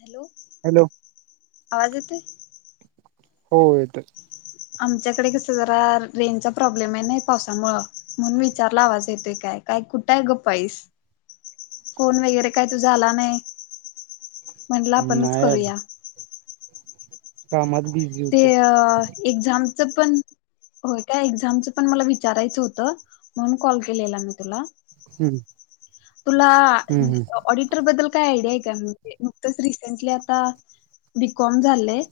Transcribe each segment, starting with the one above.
Hello. Hello. आवाज येतोय? हो येतोय. आमच्याकडे कसं जरा रेंजचा प्रॉब्लेम आहे नाही पावसामुळं. म्हणून विचारला आवाज येतोय काय? काय कुठं आहे गप्प आहेस? फोन वगैरे काय तुझा आला नाही, म्हटलं नाही आपणचं आला. करूया. कामात बिझी. ते होतो. एक्झामच पण होय काय, एक्झामचं पण मला विचारायचं होतं म्हणून कॉल केलेला मी तुला. हम्म तुला हम्म हम्म ऑडिट बद्दल काय आयडिया आहे का म्हणजे न रिसेंटली आता बीकॉम झालंय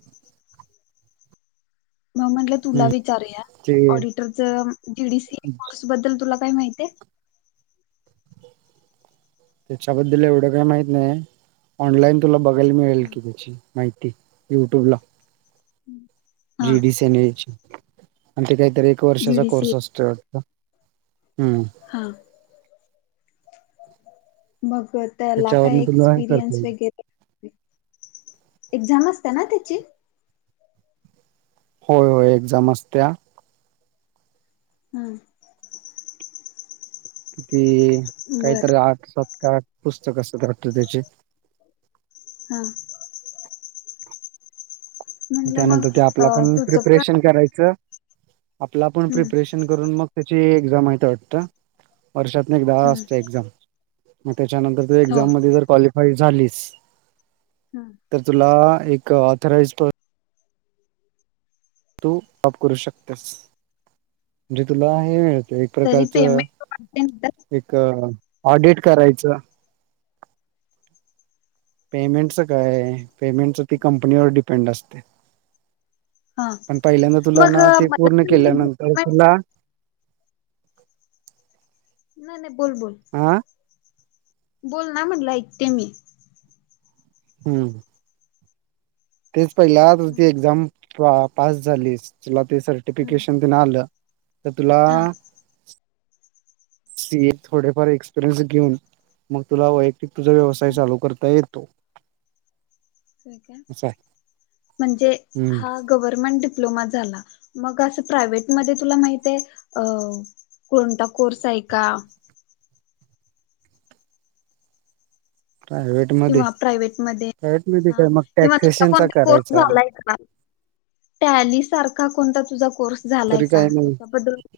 मग म्हंटलं तुला हम्म विचारूया ते ऑडिट जीडीसी कोर्स बद्दल तुला काय माहितीय? त्याच्याबद्दल एवढं काय माहित नाही ऑनलाइन तुला बघायला मिळेल की त्याची. माहिती युट्यूब ला. हम् [unintelligible] जीडीसीएन एच आणि ते काहीतरी एक वर्षाचा जीडीसी कोर्स असतोय वाटत. हम्म. हा मग त्याला त्याच्यावरन काय तुला हे करता एक्सपिरियन्स येईल. वगैरे, एक्झाम असते ना त्याची? होय होय एक्झाम असतीया. हम्म. किती बर काहीतरी आठ सात काहीतरी पुस्तक असत्यात त्याचे. हा. म्हणलं मग त्यानंतर ते अ आपला पण तुझं पण प्रिपरेशन करायचं. आपल्या आपण हम् प्रिपरेशन करून मग त्याची एक्झाम आहे वाटत. वर्षातून एकदा हा असते एक्झाम मग त्याच्यानंतर तू हो एक्झाम मध्ये जर क्वालिफाय झालीस हम्म. तर तुला एक ऑथराइजट तू अप करू शकतेस म्हणजे तुला हे मिळते. तरी प्रकारचं पेमेंट एक ऑडिट करायच पेमेंटचं काय? पेमेंटच ती कंपनीवर डिपेंड असते. हा पण पहिल्यांदा तुला मग ना ते मला पूर्ण पण हे केल्यानंतर नाही तुला नाही बोल बोल. आ बोल ना म्हटलं ऐकते मी. हम्म. तेच पहिला तुझ ती हम्म एक्झाम पास झालीस तिला ते हम्म सर्टिफिकेशन तेन आल तर तुला हा सी. ए. थोडेफार एक्सपिरियन्स घेऊन मग तुला तुझा व्यवसाय हम्म चालू करता येतो. असं आहे. म्हणजे हम्म. हा गव्हर्मेंट डिप्लोमा झाला मग अस प्रायव्हेट मध्ये तुला माहित आहे. कोणता कोर्स आहे का? प्रायव्हेट मध्ये किंवा प्रायव्हेट मध्ये प्रायव्हेट मध्ये ह काय मग किंवा तुझा टॅक्सेशनचा कोणता कोर्स करायचा झालाय का? टॅली सारखा कोणता तुझा कोर्स झालाय तरी का काही नाही त्याच्याबद्दल-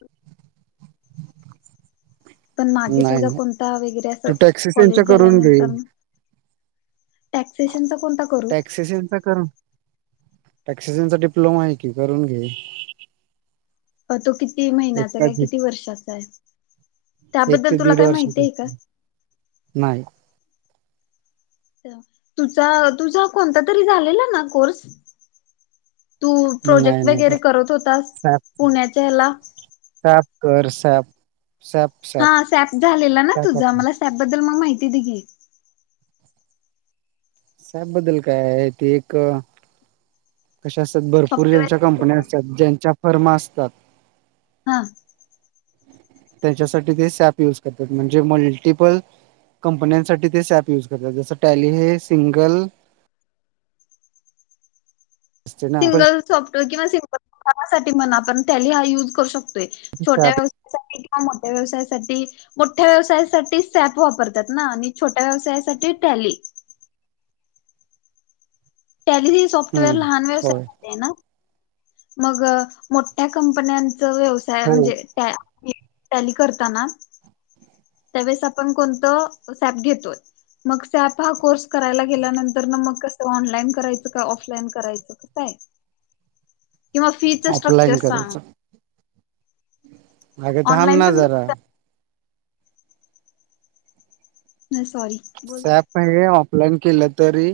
पण मागे नाही तुझा नाही कोणता वगैरे असं तू टॅक्सी त्यां त्यांच्या कॉलेज करून घे. झाल्यानंतर मग टॅक्सेशनचा कोणता करू? टॅक्सीसनचा करून टॅक्सिजनचा डिप्लोमा आहे की करून घे. अ तो किती एक महिन्याचा का काय किती दीड वर्षाचा आहे एक ते त्याबद्दल तुला दीड काय वर्षाचा माहितीये का? नाही. तुझा तुझा कोणता तरी झालेला ना कोर्स. तू नाही प्रोजेक्ट नाही तर वगैरे करत होतास सॅप पुण्याच्या ह्याला. [unintelligible] कर सॅप सॅप हा सॅप झालेला ना सॅप तुझा, मला सॅप बद्दल मंग माहिती दे की. सॅप बद्दल काय ते एक कशा असतात भरपूर ज्यांच्या सॉफ्टवेअर कंपन्या असतात, ज्यांच्या फर्मा असतात. हा त्याच्यासाठी ते सॅप युज करतात. म्हणजे मल्टिपल कंपन्यांसाठी ते सॅप युज करतात. जसं टॅली हे सिंगल असते ना सिंगल सॉफ्टवेअर किंवा [unintelligible] म्हणा आपण टॅली हा युज करू शतोय छोट्या व हम्म [unintelligible] मोठ्या व्यवसायासाठी. मोठ्या व्यवसायासाठी सॅप वापरतात ना, आणि छोट्या व्यवसायासाठी टॅली. टॅली ही सॉफ्टवेअर लहान होय व्यवसाय हेना मग मोठ्या कंपन्यांच व्यवसाय हो म्हणजे त्या टॅली करताना त्यावेळेस आपण कोणतं सॅप घेतोय. मग सॅप हा कोर्स करायला गेल्यानंतर न मग कसं ऑनलाईन करायचं का ऑफलाइन करायचं किंवा फीचा स्ट्रक्चर ऑफलाईन सांग. करायचं अग थांब ऑनलाईन ना जरा. पण सॉरी बोल. सॅप पण हे ऑफलाईन केलं तरी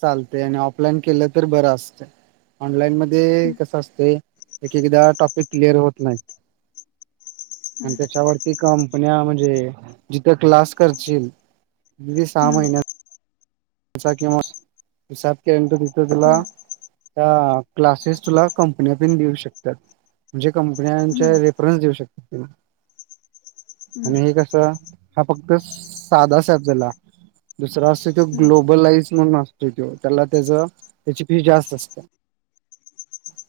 चालते आणि ऑफलाईन केलं तरी बरं असते. ऑनलाईन मध हा ते कसं असतय एक एकदा टॉपिक क्लिअर होत नाही. आणि त्याच्यावरती कंपन्या म्हणजे जिथं क्लास करचील सहा महिन्यात [unintelligible] ह्या क्लासेसला कंपन्या पण देऊ शकतात म्हणजे कंपन्याच्या [unintelligible] देऊ शकते ना आणि हे कसं हा फक्त साधा सॅप झाला. दुसरा असं कीव ग्लोबलाइज म्हणून असतोय तो, त्याला त्याच त्याची फी जास्त असते.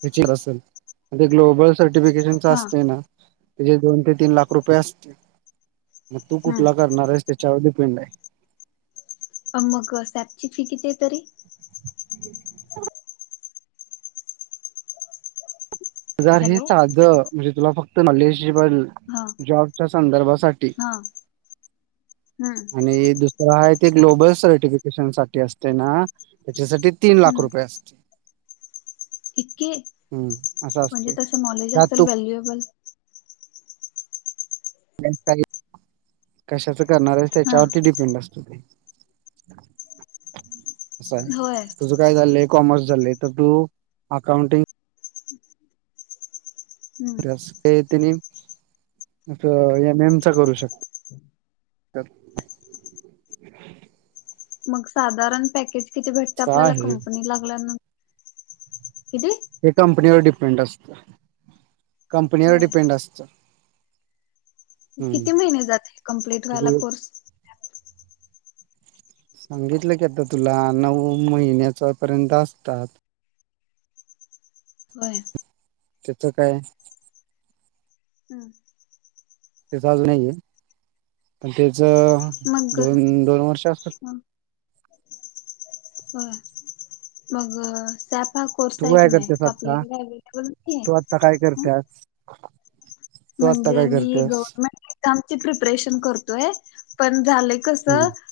म्हणजे ग्लोबल सर्टिफिकेशनच हा असतय ना, तेजे दोन ते तीन लाख रुपये असते. मग तू कुठला करणार आहेस, त्याच्यावर डिपेंड आहे. अ म ग त्याची फी किती आहे तरी? [inaudible] जर हे हॅलो साध म्हणजे तुला फक्त नॉलेजेबल हा जॉबच्या संदर्भासाठी हा [inaudible] आणि दुसरा आहे ते ग्लोबल सर्टिफिकेशन साठी असतय ना. त्याच्यासाठी तीन लाख हम्म रुपये असते. [inaudible] हम्म असं अस असं नॉलेज असेल व्हॅल्युएबल. कशाच करणार आहे हा त्याच्यावरती डिपेंड असत ते. [unintelligible] होय तुझं काय झालंय कॉमर्स झालय तर तू अकाउंटिंग तिने अस एम एम चा करू शकते. [inaudible] मग साधारण पॅकेज किती भेटते असं आपल्याला आहे कंपनी लागल्यानंतर किती? हे कंपनीवर डिपेंड असत, कंपनीवर होय डिपेंड असतं. हम्म. किती महिने जाते कंप्लीट व्हायला तू कोर्स. सांगितलं की आता तुला नऊ महिन्याचा पर्यंत असतात. होय. तिथं काय. [unintelligible] [inaudible] नाही आहेे, पण त्याच मग दोन दोन वर्ष असल. मग सॅप हा कोर्स तू आहे का काय नाही, करतेस तो आपल्या इकडे अवेलेबल नाहीे. तू आत्ता आता काय करते आज? म्हणजे मी गव्हर्नमेंट कामची प्रेपरेशन करतोय, पण झाले कस. हम्म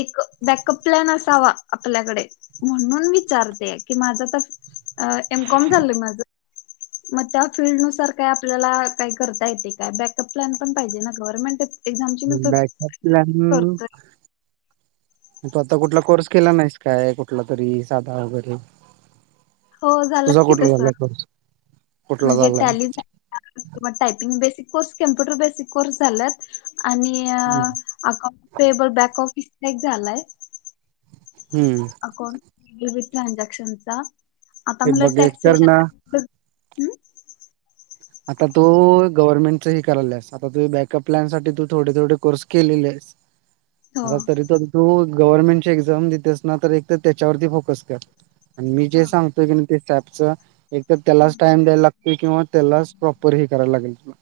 एक बॅकअप प्लॅन असावा आपल्याकडे. म्हणून विचारते की माझं तर एम कॉम झालंय माझ. मग त्या फिल्ड नुसार काय आपल्याला काही करता येते काय? बॅकअप प्लॅन पण पाहिजे ना गव्हर्नमेंट एक्झामची बॅकअप [inaudible] प्लॅन करतोय. तू आता कुठला कोर्स केला नाहीस काय, कुठला तरी साधा वगैरे. हो झालं तुझा की कुठला तस झालाय कोर्स? कुठला म्हणजे झालाय Tally typing basic course, computer basic course झालात आणि हम्म अकाउंट पेबल बँक ऑफिस झालाय. हम्म. अकाउंट [inaudible] ट्रानझॅक्शनचा. आता हे म्हटलं बघ एक तर ना टॅक्सेशन [inaudible] आता तो गव्हर्नमेंटचाही करायलास, आता तु बॅकअप प्लॅनसाठी तू थोडे थोडे कोर्स केलेलेस. [unintelligible] आता तरी पण तू गव्हर्नमेंटची एक्झाम देतेस ना, तर एक तर त्याच्यावरती फोकस कर. आणि मी हा जे सांगतोय की ते सॅपच तर त्यालाच टाइम लागतोय, किंवा त्यालाच प्रॉपर हे करायला लागेल तुला.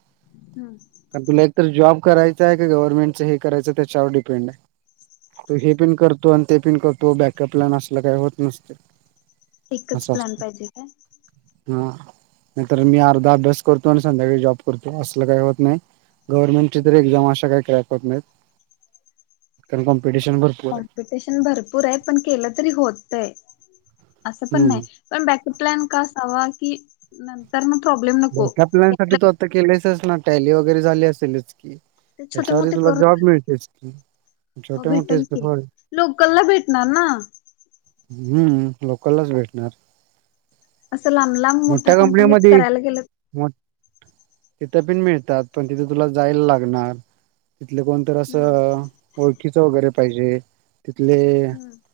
हम्म. कारण तुला एक तर जॉब करायचा आहे का, गव्हर्नमेंटचं हे करायचं त्याच्यावर डिपेंड आहे. तु हे पण करतो आणि ते पण करतो बॅकअप प्लन असलं काही होत नसत. एकच प्लॅन पाहिजे काय? हा नाही तर मी अर्धा अभ्यास करतो आणि संध्याकाळी जॉब करतो असल काही होत नाही. गव्हर्नमेंटची तर एक्झाम अशा काही क्रॅक होत नाहीत, कारण कॉम्पिटिशन भरपूर आहे कॉम्पिटिशन भरपूर आहे पण केलं तरी होतय, असं पण हम्म. नाही. पण बॅक प्लॅन का आसावा की नंतर प्रॉब्लेम नको. केलेचच ना टॅली वगैरे झाली असेलच की छोटे त्याच्यावर मोठे तुला जॉब मिळतेच की. हो छोटे भेटल मोठेच की लोकलला भेटणार ना? हम्म लोकललाच भेटणार. असं लाब लांब मोठ्या कंपनीत करायला गेलं मग तिथं पण मिळतात. पण तिथे तुला जायला लागणार. तिथले कोण- -तर असं ओळखीच वगैरे पाहिजे. तिथले- हम्म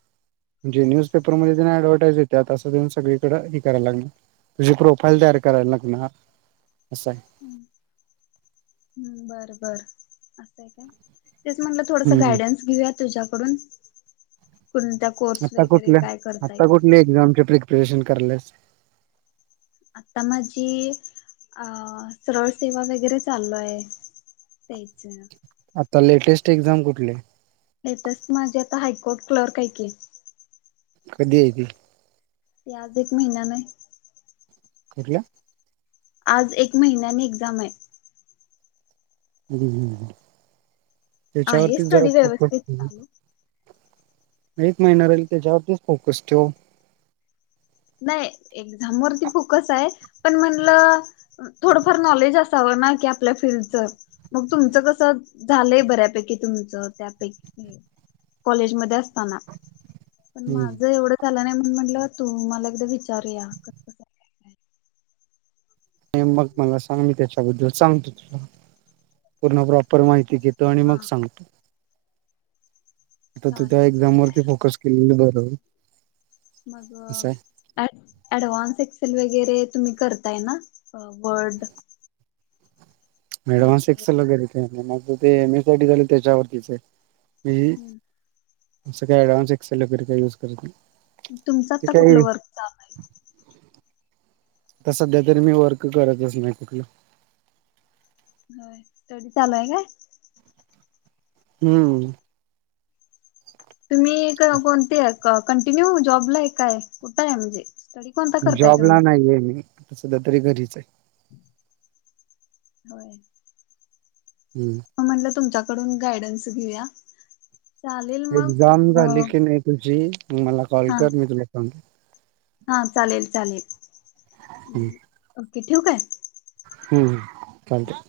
जे न्यूजपेपरमध्ये तेन ऍडव्हटाईज येतात. असं देऊन सगळीकडे हे कराय लागणार. तुझी प्रोफाईल तयार करायला लागणार असं आहे. हं. बर बर. असए का? तेच म्हटलं थोडस हम्म गायडन्स- घेऊया तुझ्याकडून‌. कोण- आत्ता कुठल? आत्ता कुठल्या एक्झामची प्रिपरेशन करालियास? आत्ता माझी अ सरळ सेवा वगैरे चालू आहे. तेच न. आत्ता लेटेस्ट एक्झाम कुठली ए? लेटेस्ट माझी आता हायकोर्ट क्लर्क आहे की. कधी आहे‌ ती? ती आज एक महिन्यान य. कुठल्या? आज एक महिन्यानी एक्झाम ए. हम्. हम्. हम्म. आहे त्याच्यावरतीच जरा स्टडी व्यवस्थित फोकस चालू [unintelligible] एक महिना राहिल त्याच्यावरतीच फोकस ठेव. नाही एक्झाम वरती फोकस आहेच. पण म्हणलं- अं थोडंफार नॉलेज असावं नाही काय आपल्या फील्डचं. मग तुमचं कस झालंय बऱ्यापैकी तुमचं त्यापैकी. कॉलेजमध्ये असताना. पण हम्म. माझं एवढं झालं नाही. म्हणून म्हणलं तुम्हाला एकदा विचारूया. कसं आणि मग मला सांग. मी त्याच्याबद्दल सांगतो तुला. पूर्ण प्रॉपर माहिती देतो. -तो आणि मग हा सांगतो. आता तू त्या चालेल एक्झाम चालेल वरती फोकस केलेलं बरय. मग- ऍडव्हान्स एक्सेल वगैरे तुम्ही करताय ना? अं वर्ड- [unintelligible] लेटर एक्सेल गेले ते. माझं ते M S C I T झालंय त्याच्यावरतीच ए. मी असं काही ऍडव्हान्स एक्सेल वगैर काही यूज करत नाही. तुमचं ते आत्ता काही कुठलं वर्क चालू ए? आता सध्या तरी मी वर्क करतच नाही कुठलं. होय. स्टडी चालू आहं काय? हम्म. तुम्ही अ कोणत्या कंटिन्यू जॉबला आहे काय? कुठं ए म्हणजे? स्टडी कोणता करताय जॉबला तुम्ही नाहीए मी. आता सध्या तरी घरीच ए. होय. हम्म. म म्हणलं तुमच्याकडून गायडन्स घेऊया. चालेल मग एक्झाम अ, झाली की नाही तुझी, म मला कॉल कर मी तुला सांगतो. हां. चालेल चालेल. हं. ओके. ठेवू काय? हं. चालतंय.